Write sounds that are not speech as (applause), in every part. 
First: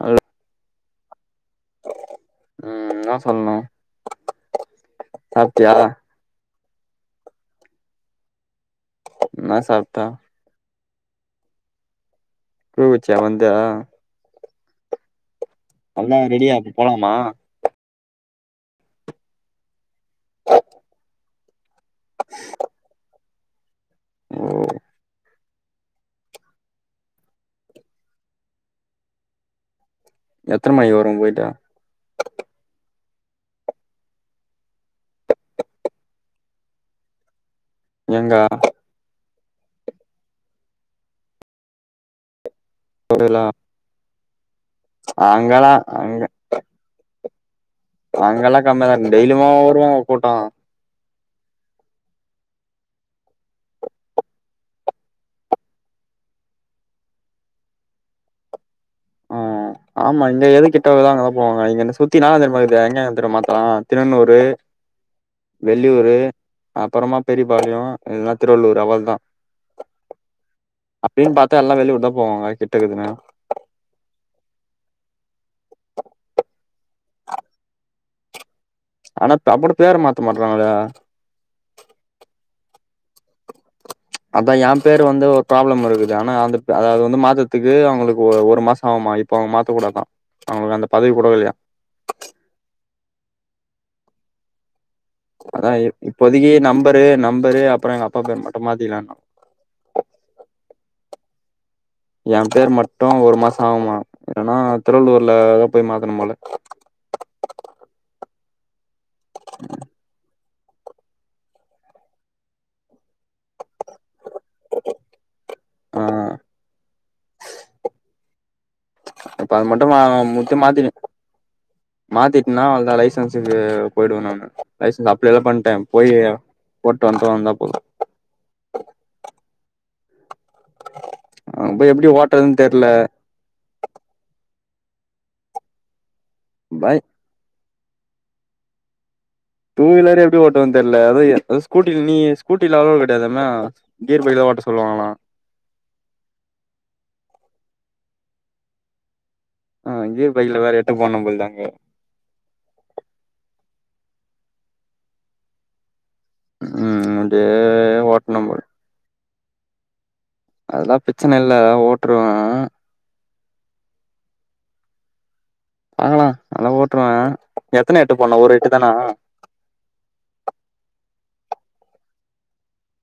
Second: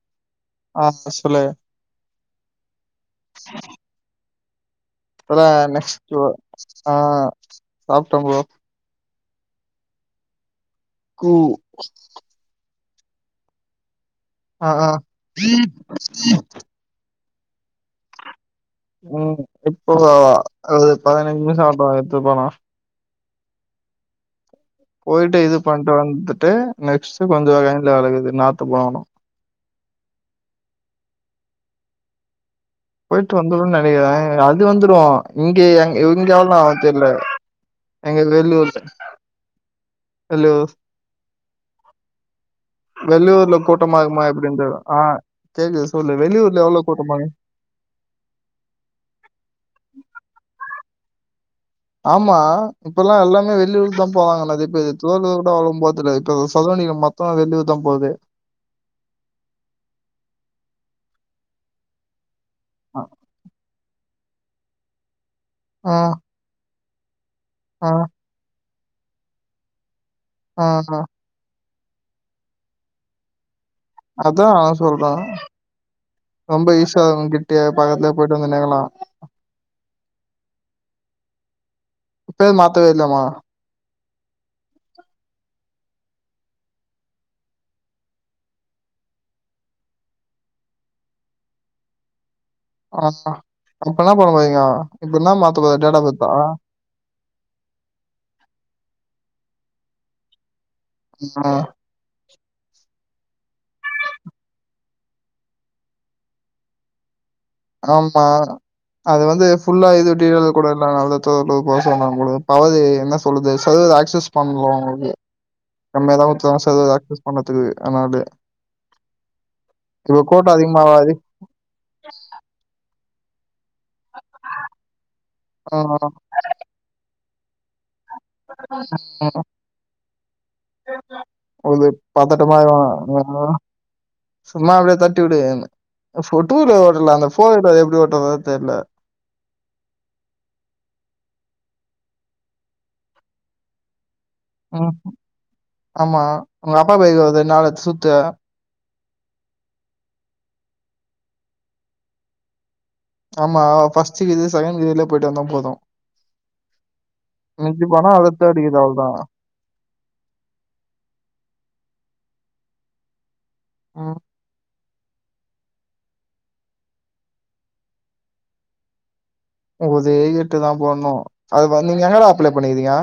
Hello அ இப்ப சொல்லு ம் இன்னா சொல்னோ இப்பதா (unintelligible) ப்ரோ அ சாப்ட்ட ப்ரோ இன்னா சாப்ட்ட கூவ் கூவ் குச்சியா வந்து அ அ எல்லா ரெடியா அப்ப போலாமா ம் இப்போ அ ஒரு பதினஞ்சி நிமிஷோ ஆவ்டோ எத்து போலா ஓ போய்ட்டு இது பண்ட்டு வந்துட்டு நெக்ஸ்ட்டு கொஞ்சோ வயல்ல வேலகுது நாத்து போகணு எத்தன மணிக்கி வருவோ போய்ட்டு போய்ட்டு வந்துருவுன் நெனைக்கிறே அது வந்துடு இங்க எ இங்க எவ்ள்நே ஆவுன் தெர்ல அங்க எங்க வெள்ளியூர்ல ஹலோ வெள்ளியூர்ல கூட்டமா இர்க்குமா எப்படின் கேக்குற அ அங்கல்லா தெரிது சொல்லு அங்க வெள்ளியூர்ல எவ்ளோ கூட்டமாக்கு அங்கெல்லா கம்மியாதா இர்க்கு டெய்ல்யுமா வருவாங்க கூட்டோ ஆமா இப்பல்லா எல்லாமே வெள்ளியூர்க் தா போறாங்க நெறய பேரு திருவள்ளுர் கூட அவ்ளும் போற்துல இப்ப இந்த சதுரகிரி மல தோ வெள்ளியூர்தா போதே ம் ஆமா இங்க எது கிட்டகிதோ அங்கதா போவாங்க இங்க என்னன் சுத்தி இன்னான தெரிமா மாகிது ஆ, எங்கெங்க தெரிமா திண்ணனூரு ஆ, வெள்ளியூரு அப்புறமா பெரியபாளையோ ஆ, இல்னா திருவள்ளூர் அவள்தா ஆமா அப்டின் பாத்தா எல்லா வெளியுர்தா போவாங்க கிட்டக்குதுனு அதா நா சொல்ற ரொம்ப ஈஸியாதங்க கிட்டிய பக்கத்துல போயிட்டு வந்துனு எங்கனா ஆனா அப்புடி பேரு மாத்த மாட்றாங்களே பேர் மாத்தவே இல்லம்மா அதா எ பேரு வந்து ஒரு ப்ராப்ளம் இருக்குது ஆனா அது அதாவது வந்து மாதத்துக்கு அவுங்களுக்கு ஒரு மாச ஆவுமா இப்ப அவுங்க மாத்தக்கூடா தா அவுங்களுக்கு அந்த பதவி கூட இல்லையா ஆ அப்ப என்ன பண்ண போறீங்க இப்ப இன்ன மாத்துரது டேட் ஆப் பெர்தா பேரு நம்பரு அப்புற எங்க அப்பா பேரு மட்டு மாத்திகிலன்னா ஆஹ எ பேர் மட்டு ஒரு மாச ஆவுமா என்னனா திருவள்ளூர்ல போய் மாத்தனு போல ஆமா அது வந்து ஃபுல்லா இதுடிது கூடல்ல நல்லது து போ சொன்னங்க கூட பவதி என்ன சொல்லுது சதவீத ஆக்சஸ் பண்லா உங்களுக்கு ஆ கம்மியாதவுத சதவித ஆக்சஸ் பண்ணதுக்கு ஆனா‌ அது அப்ப அது மட்டுமா முத்திய மாத்திரு அதிகமாக மாத்திட்னா அவ்ளதா லைசன்ஸுக்கு போயிடுவ நானு லைசன்ஸ் அப்ளேலா பண்ட்டே போய் போட்டு வந்தா வந்தா போது ஹ அங்க ஒது போய் எப்டி பத்தட்டமா ஓட்டுறதுன்னு தெர்ல (unintelligible) சும்மா அப்டியே தட்டிவுடு டூவிலரு பை ஓட்டிலா அந்த ஃபோர் எப்டி ஓட்டறத தெர்ல டூ வீலரே எப்டி ஓட்டுவன் தெர்ல அது ஸ்கூட்டில நீ ஸ்கூட்டில அலோவ் கிடையாதுல கீர் பைக்ல ஓட்டு ம் ஆமா உங்க அப்பா பைக்கு ஒர் ரெண் நாள் வச்சு சுத்து ஆ இதே பைக்ல வேற எட்டு போட்னம் போல்து அங்க ஆமா ஃபஸ்டு கிய்து செகண்ட் கிய்ர்லே போயிட்டு வந்த போது ம் அப்டியே ப்பானா அத ஓட்னு போல் தேடிக்குது அவள்தா அதெல்லா பிரச்சன இல்ல ஓட்ருவ ம் பாக்கலா அல ஓட்ருவ எத்தன எட்டு போனு ஒரு எட்டு தானா ஒதே எட்டுதா போட்ணு அது வந்தீங்கனா எங்கட அப்ளே பண்ணிக்கிரீங்க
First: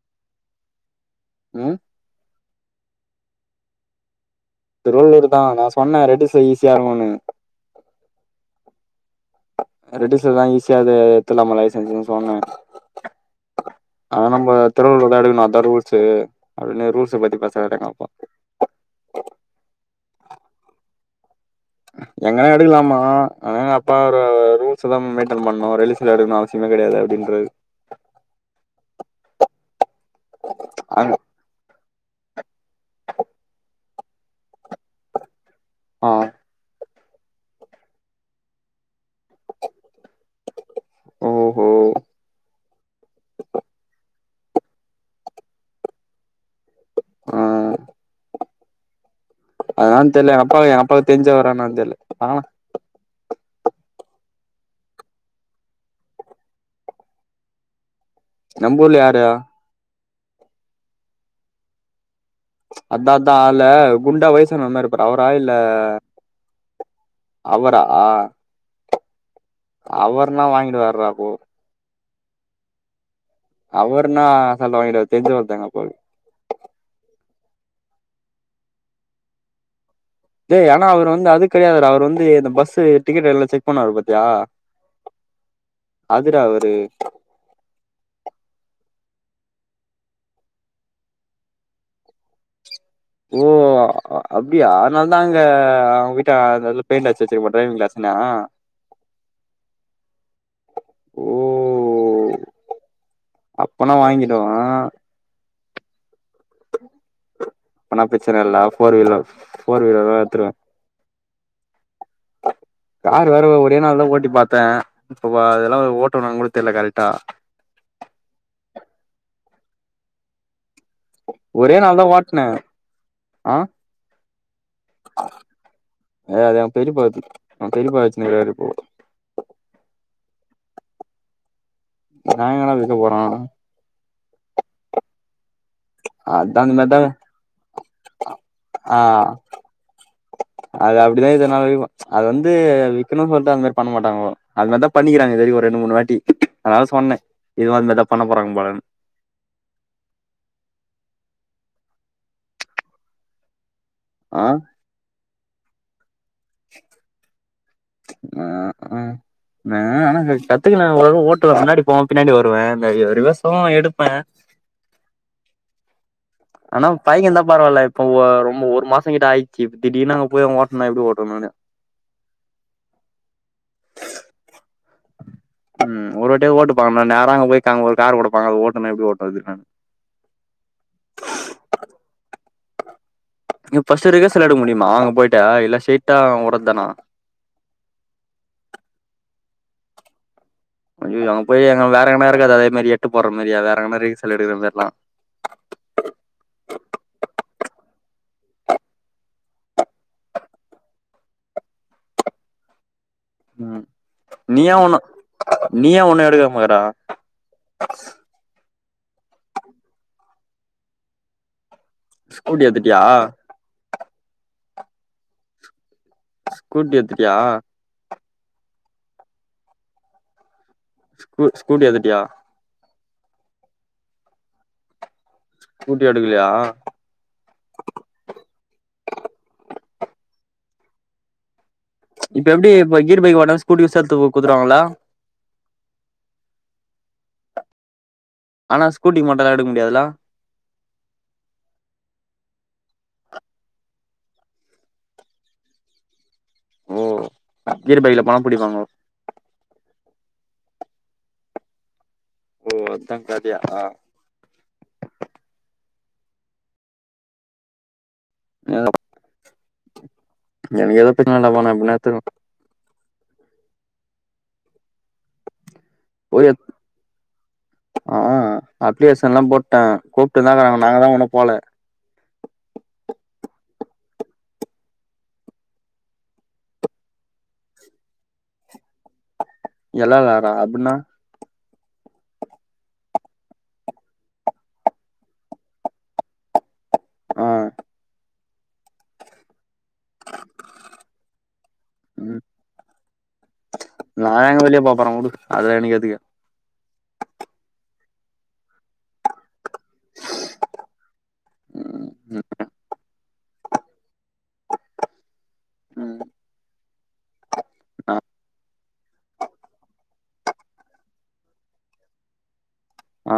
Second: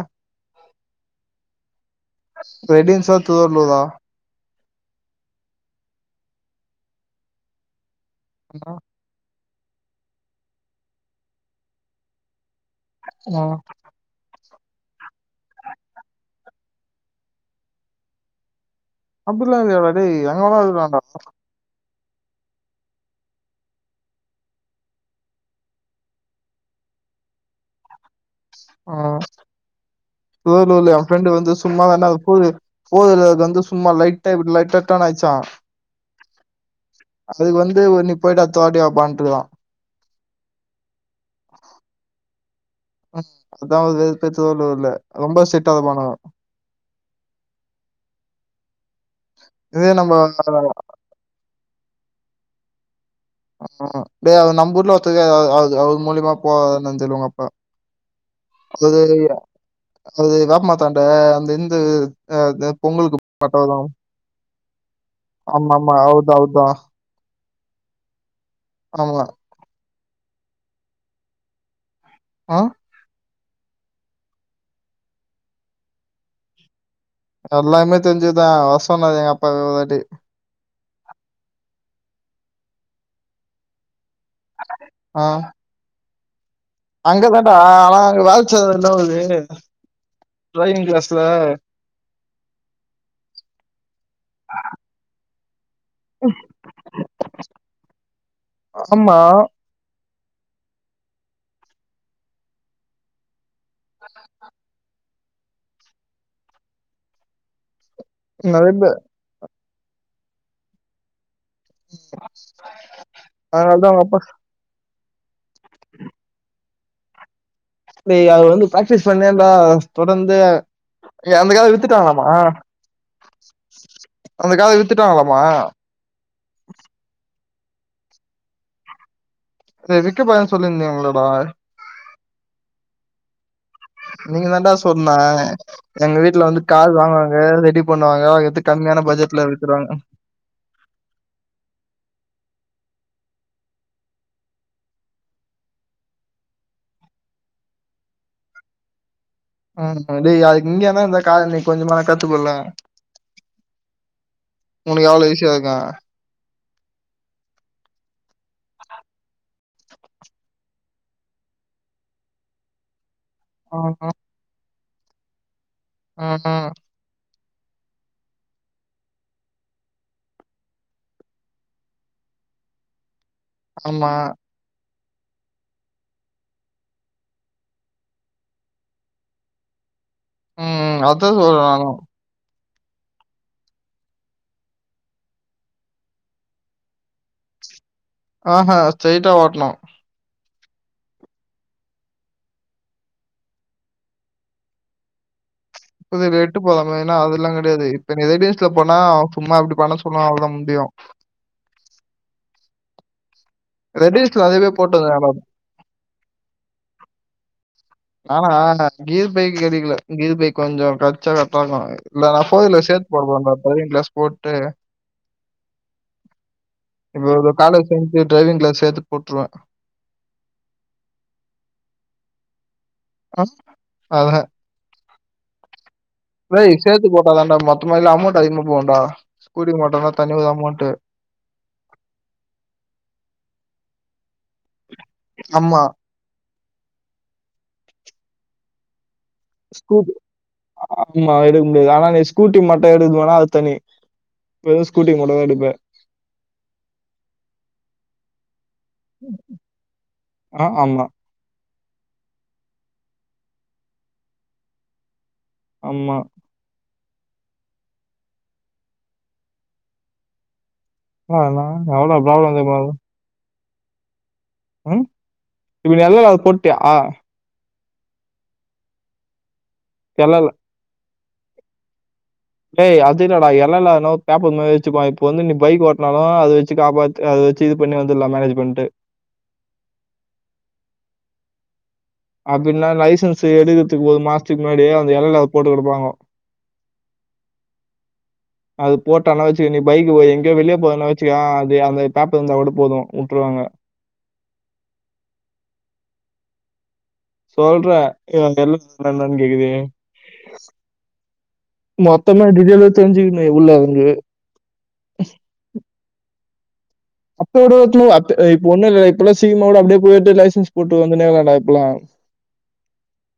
ம் ரெடின்ஸ்ஸா திருவள்ளூரா திருவள்ளூர்தா நா சொன்னே ரெட்டில்ஸ்ல ஈஸியா இருகுனு அப்ற ரெட்டிஸ்ல தா ஈஸியாது எத்துலாப்பா லைசன்ஸுனு சொன்னே ஹலோ ஆமா திருவள்ளுர் தா எடுக்கணோ அதா ரூல்ஸு அப்டினு ரூல்ஸ பத்தி பேசராறு எங்க அப்பா அப்பில்லா இல்லயேடா டேய் எங்க வேனா எடுக்கலாடா எங்கனா எடுக்கலாமா ஆனா அப்பா ஒரு ரூல்ஸ் தா மெயின்டன் பண்ணு ரிலிஷன்ல எடுக்கணோ சிம கெடையாது அப்டின்றாரு ஆ திருவள்ளுர்ல்ல எ அங்க ப்ரெண்டு வந்து சும்மா தான்டா அது போது போதலந்து அது வந்து சும்மா லைட்டா இப்டி லைட்டா டேன் ஆய்ச்சா ஆ அதுக்கு வந்து ஒ நீ போயிட்டு அட்த்தவாட்டி வாப்பான்றுகிறா ம் ம் ம் அதாவது (unintelligible) ரொம்ப சிட்டா இருப்பானா ஆ இதே அதா நம்ம தெர்ல எங்க அப்பாக் ஏ அப்பாக்கு தெரிஞ்சவரா என்னான் தெர்ல பாக்லா ஆமா டே அது நம்மூர்ல ஒருத்தர் இருக்காரு அது அது அவுரு மூலிமா போவாரா என்னன் தெர்ல ஒங்க அப்பா நம்ம ஊர்ல அது யாரு இல்ல அது வேப்மரத்தாண்ட அந்த இந்து அதா தா அதுல குண்டா வைசான மாரி இருப்பாரே அவரா இல்ல ஆமா ஆமா அவர் தான் அவர் தான் அவரா ஆமா அவர்னா வாங்கிடுவார்ரா அப்போ ஆ அவர்னா அசால்ட்டா வாங்கிடுவாரு தெர்ஞ்சவர்தா எங்க அப்பாக்கு எல்லாமே தெரிஞ்சவர்தா வர சொன்னாரு எங்க அப்பாவ ஒருவாட்டி டே ஆனா அவுரு வந்து அதுக் கெடையாதுடா அவுரு வந்து இந்த பஸு டிக்கெட்டு எல்லா செக் பண்ணுவாரு பாத்தியா ஆ அதுடா அவுரு அங்க தான்டா ஆனா அங்க வேல்ச் (unintelligible) டிரைவிங் கிளாஸ்ல ஓ அப்டியா அ அப்டியா அதனால தா அங்க ஒங்கிட்ட அது அதுல பெய்ண்ட் அடிச்சி வச்சிருக்குமா ட்ரைவிங் கிளாஸுனா ஆமா ஓ அப்பனா வாங்கிடுவ ஆனா பிரச்சன இல்ல நிறைய ஃபோர் பேர் வீலர் போர் வீலர் தா எத்ருவே கார் வேற ஒரே அதனாலதான் அவங்க நாள்ல அப்பா ஓட்டி பாத் தே இப்ப அதெல்லா ஓட்டுவானா கூட தெர்ல கரெட்டா நீ அது வந்து பிராக்டிஸ் பண்ணேடா தொடர்ந்து ஏ அந்த காரு ஒரே நாள் தா வித்துட்டாங்கலாமா ஓட்ன ஆ அந்த காரு வித்துட்டாங்கலாமா அதா அதா பெரிப்பாது எங் பெரிப்பா வெச்சின் இருக்ராரு இப்போ அத விக்க போறன் சொல்லி இருந்திங்களேடா நா எங்கடா விக்க போறோ நீங்க தாண்டா சொன்ன எங்க வீட்டுல வந்து அதா அந்த காரு மாரிதா வாங்குனாங்க ரெடி பண்ணுவாங்க எடுத்து ஆ கம்மியான பட்ஜெட்ல வித்துருவாங்க அது அப்டிதா இதுனால் வரைக்கு அது வந்து விக்ணும் சொல்லிட்டு அது மாரி பண்ண மாட்டாங்க அது தாண்டா பண்ணிக்கிறாங்க இதுவரையு ஒரு ரெண்டு மூணு வாட்டி அதா சொன்னே இதுவு அதாடா பண்ண போறாங்கனு அ டேய் அதுக்கு இங்கயாதா இந்த கார நீ கொஞ்சமால நீ கத்துக்குள்ளே ஆ ஒனக்கு எவ்ள ஈசியா இருக்கு ஆ அ நா ஆனா கத்துக்குலா ஓரளவு ஓட்டுவே முன்னாடி போவே பின்னாடி வருவே இந்த இரு ரிவேஸு ம் எடுப்பே ம் ம் ம் ஆ கை எல்லா பரவால்ல இப்ப ஒ ஒரு மாச கிட்ட ஆயிட்ச்சி இப்ப திடீர்னு அங்க போய் ஓட்னா எப்டி ஓட்டுவே நானு ஆமா ம் ஒருவாட்டி ஓட்டுப்பாங்க நா நேர அங்க போய் ஒரு கார் குடுப்பாங்க அத ஓட்டுனா எப்டி ஓட்டுவே (unintelligible) ம் அதா சொல்றே நானு நீ ஃபர்ஸ்ட்டு ரிவேஸ்லா எடுக்க முடிமா அங்க பொயிட்டா இல்ல சேர்ட்டா ஓட்றது தானா ஆஅ ஸ்ட்டெய்டா ஓட்ணு அய்யய்யோ அங்க போயி எங்க வேறெங்கனா இருக்காதா அதே மாரி எட்டு போட்ற மாரி எதா வேற மாரி செல எடுக்கற் தட்னா மொதல இவ எட்டு போட்றாங்ளா ஏனா அதுல்லா கெடையாது இப்ப நெறை பேஸ்ல போனா சும்மா அப்டி பண்ண சொன்னா அவ்ள் தா முடியு ம் ரெடிஸ்ல அதுவே நீயா ஒன்னு போட்டுருந்தாங்கடா நீயா ஒன்னு எடுக்க மாக்கற நானா ஆ ஆ கீர்பைக் எடுக்கல கீர்பைக் கொஞ்சோ பிரச்சன எத்தன்னா இந்தா நா ஸ்கூட்டி போயர்ல எத்துட்டியா சேத் போட போற நா ட்ரைவிங் கிளாஸ் போட்டு ஸ்கூட்டி இப்ப எத்துட்டியா ஒரு காலேஜ் (inaudible) ட்டு ட்ரைவிங் கிளாஸ் சேத்து போட்ருவே கூ ஸ்கூட்டி எடுத்துட்டியா ஆ அவக ஸ்கூட்டி எடுக்கலயா சேத்து போட்டாதான்டா மொத்தமா இல்ல அமௌண்ட்டு அதிகமா போவுன்டா ஸ்கூட்டிக் மட்டுனா தனி ஒரு அமௌண்ட் இப்ப எப்டி இப்ப கீர் பைக் ஓட்னா ஸ்கூட்டிக் சேத்து கு குத்துருவாங்கல்ல ஆமா ஆனா ஸ்கூட்டி மட்டுல்லா எடுக்க முடியாதுல்ல ஸ்கூட்டி ஆமா எடுக்க முடியாது ஆனா அங்க ஸ்கூட்டிக் மட்டு எடுதோனா அது தனி வெறு ஸ்கூட்டிக் மட்டு தா எடுப்ப ஓ கீரு பைக்ல போனா புடிப்பாங்கோ ஆ ஆமா ஓ அதா கதையா ஆமா எங்க எனக் எது பிரச்சன இல்லாம நா எப்பிட்னா எத்துருனு போங்க பாக்லா ம் இப்ப நீ எல் எல் ஆர் போய் போட்டியா ஆ அப்ளிகேஷன்லா போட்டே எல் எல் கூப்ட்டுன்தா இக்கறாங்க நாங்க தா உன்னு போல டேய் அதுல்லடா எல் எல் ஆர் னா ஒரு பேப்பர் மாரி வெச்சுக்கோ இப்ப வந்து நீ பைக் ஓட்னாலு அது வெச்சு காப்பாத் தி அத வச்சு இது பண்ணி வந்துர்லா மேனேஜு பண்ட்டு எல் எல் ஆரா அப்பிட்னா அப்பிட்னா லைசன்ஸ் எடுக்கற்த்துக்கு ஒரு மாஸ்த்துக் முன்னாடி அந்த எல் எல் ஆர் போட்டு குடுப்பாங்கோ ஆ அது போட்டன்னா வச்சுக்க நீ பைக் ஓ எங்யோ வெளிய போறன்னா வச்சுக்கே அது அந்த ம் பேப்பர்ருந்தா கூட போது உட்ருவாங்க நா எங்க வெளிய போ போற உடு அதுலா எனக் எதுக்கு சொல்ற இப்ப எல் எல் ஆர் னா என்னன் கேக்கறயே மொத்தமா டீடெய்லா தெரிஞ்சுக்கணு எவளோ அங்கு ம் அப்போடோ எத்துனவாட்டு ஏ இப்ப ஒன்னுல்ல இப்பல்லா சீக்ரமா கூட அப்டே போய் எட்டு லைசன்ஸ் போட்டு வந்துன்னே இருக்கான்டா இப்பல்லா ஆ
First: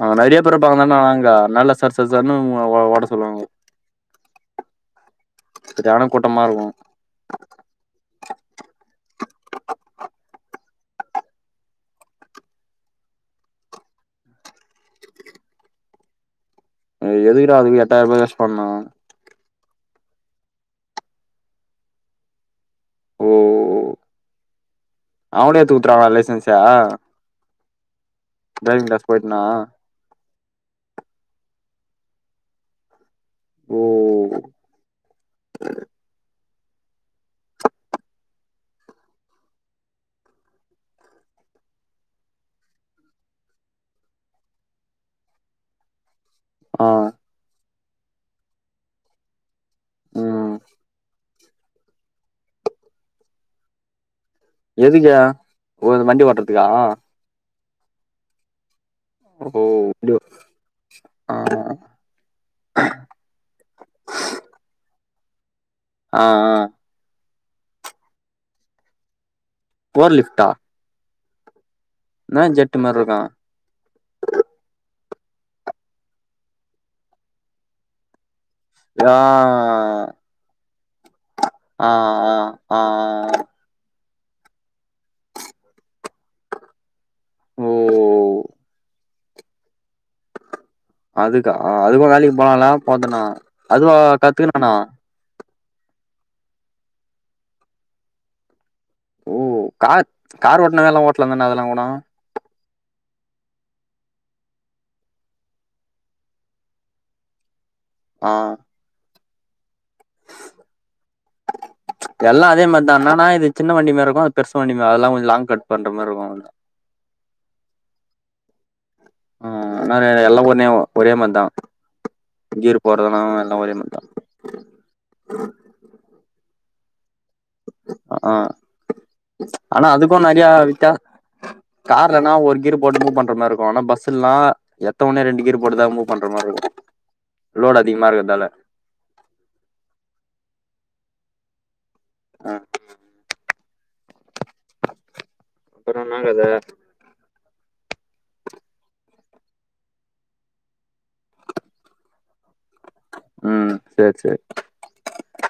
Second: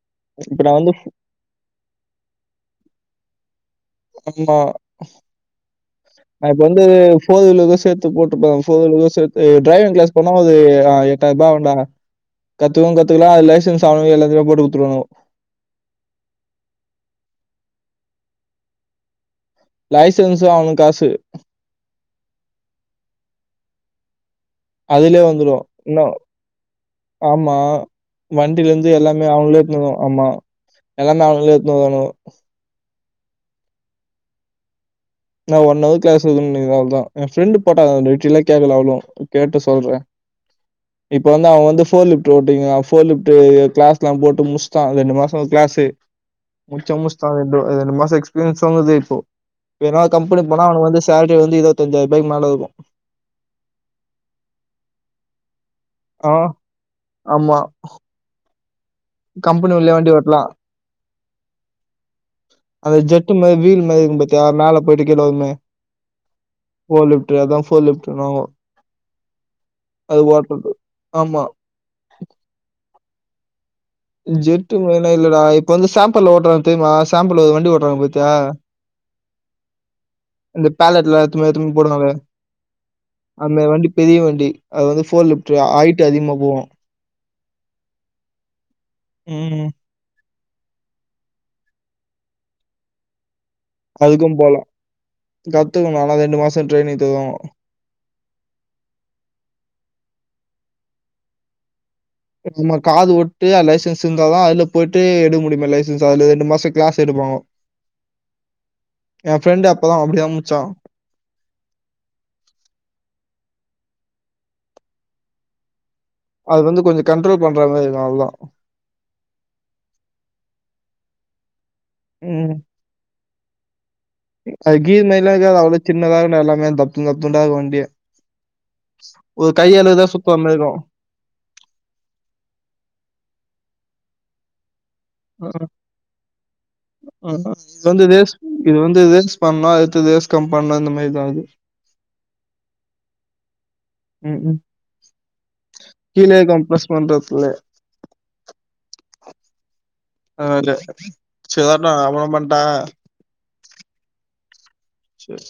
அங்க நெறய பேரு இப்ப நான் வந்து அப்பறந்தான்டா நாங்க நல்லா சர் சர் சர்ன்னு ஓ ஓ ஓட்ட சொல்லுவாங்க ஆமா சரியான கூட்டமா அது இருக்கு வந்து ஃபோ வீலுக்கு சேத்து போட்டுப்பாங் ஃபோர் வீலுக்கு சேத்து ட்ரைவிங் கிளாஸ் போனா அது ஆ எட்டாய்ர்பா ஆவுன்டா கத்துக்கவு கத்துக்கலா அது லைசன்ஸ் அவுங்க எல்லாத்தியுமே போட்டு குத்துருவானுங்க அது எதுக்குடா அதுக்கு எட்டாய்ர்பா வேஸ்ட் பண்ணு லைசன்ஸுக்கே ஆவு காசு ஓ ஓ அதுலே வந்துரு இன்ன லைசன்ஸ ஆமா வண்டிலிந்து டிரைவிங் கிளாஸ் எல்லாமே போயிட்டனா அவுங்ளே எத்துன் வருவா ஆமா எல்லாமே அவுனுங்ளே எத்துன் வருவானுங்கோ ஓ நா ஒன் அவரு கிளாஸ் இருக்கு நெனைக்கிற அவ்ளோ தா என் ஃப்ரெண்டு போட்டாங்க டீடெயிலா கேக்ல அவளு கேட்டு சொல்றே இப்ப வந்து அவன் வந்து போர்லிப்ட் ஓட்டிங்கிறா அவன் போர்லிப்டு கிளாஸ் எல்லாம் போட்டு முஸ்டா ரெண்டு மாசோ கிளாஸு ஆ முஸ்டா முஸ்டா ரெண்டு ரெண்டு மாசோ எக்ஸ்பீரியன்ஸ் அவனுக்கு இப்போ எதுனா கம்பனி ம் போனா அவக்கு வந்து சேல்ரி வந்து இருபத்தஞ்சாய ரூபாகு மேல இருக்கும் எதுக்கே ஒரு வண்டி ஆ ஓட்டுறதுக்கா ஆமா ஓ ஓ கம்பெனி உள்ளயே வண்டி ஓட்டலா ஆ அந்த ஜெட்டு மாரி வீல் மாரி இருக்கும் பாத்தியா மேல போயிட்டு கீழ வருமே ஆ ஆ போர்லிப்டு அதான் போர் லிப்டுனுவாங்க போர் அது லிஃப்டா ஓட்றது ஆமா என்ன ஜெட்டு மாரிருக்கு ஜெட்டு மாரிலா இல்லடா இப்ப வந்து சாம்பிள் ஓட்றாங்க தெரியுமா சாம்பிள் வண்டி ஓட்றாங்க பத்தியா ஆ இந்த பேலட்லா எத்னுபோய் எத்னுபோய் ஆ போடுவாங்களே ஆ ஆ அந்த வண்டி பெரிய வண்டி அது வந்து ஃபோர் லிப்டு ஹைட் அதிகமா போவு ஓ ம் அதுக்கா அதுக்கும் வேலைக்கு போலாம்ல போத்தனா அதுக்கும் போலா கத்துக்கணு ஆனா ரெண்டு மாசோ ட்ரெய்னிங் தருவாங்க ஓ கார் கார் ஓட்னா அதெல்லா ஓட்லாம் தான அதெல்லா போனா நம்ம காரு ஓட்டு அ லைசன்ஸ் இந்தாதா அதுல போயிட்டு எடுக்க முடியுமாம் லைசன்ஸ் அதுல ரெண்டு மாசோ கிளாஸ் எடுப்பாங்க ஆ என் ஃப்ரெண்டு அப்பதா அப்டிதா முடிச்சா எல்லாம் அதேமாரிதானா என்னனா இது சின்ன வண்டி மாரிருக்கு அது பெருசு வண்டி அதெல்ல கொஞ்சோ லாங் கட் பண்ற மாரிருக்கு அது வந்து கொஞ்சோ கண்ட்ரோல் பண்ற மாரி இருக்கு அவ்ளதா ம் நானே எல்லாம் ஒனே ஒரே மாரிதா ம் கீர் போறதலாம் எல்லாம் ஒரே மாரி தா அது கீர் மாரிலா இருக்காது அவ்ளவு சின்னதா இருக்கும்டா எல்லாமே துண்ட துண்டாக்கு வண்டியே ஆ ஒரு ஆனா கையளவுதா அதுக்கு நெறையா சுத்தரமாரிருக்கு வித்தியா கார்லனா ஒரு கீர் போட்டு மூவ் பண்ற மாரிருக்கு ஆனா பஸ்ல்லாம் எத்த உனே ரெண்டு ம், கீர் போட்டுதா மூவ் பண்ற மாரி தாருக்கு ம். லோடு இது வந்து அதிகமா ரேஸ் இருக்கதால இது வந்து ரேஸ் பண்ணா அது ரேஸ் கம்மி பண்ணு இந்த மாரிதா அகுது ஆ ம் ம் கீழே கம்ப்ரஸ் பண்றது அ அதுலே செரி வரேண்டா அப்றம் பண்றே ம் செரி செரி செரி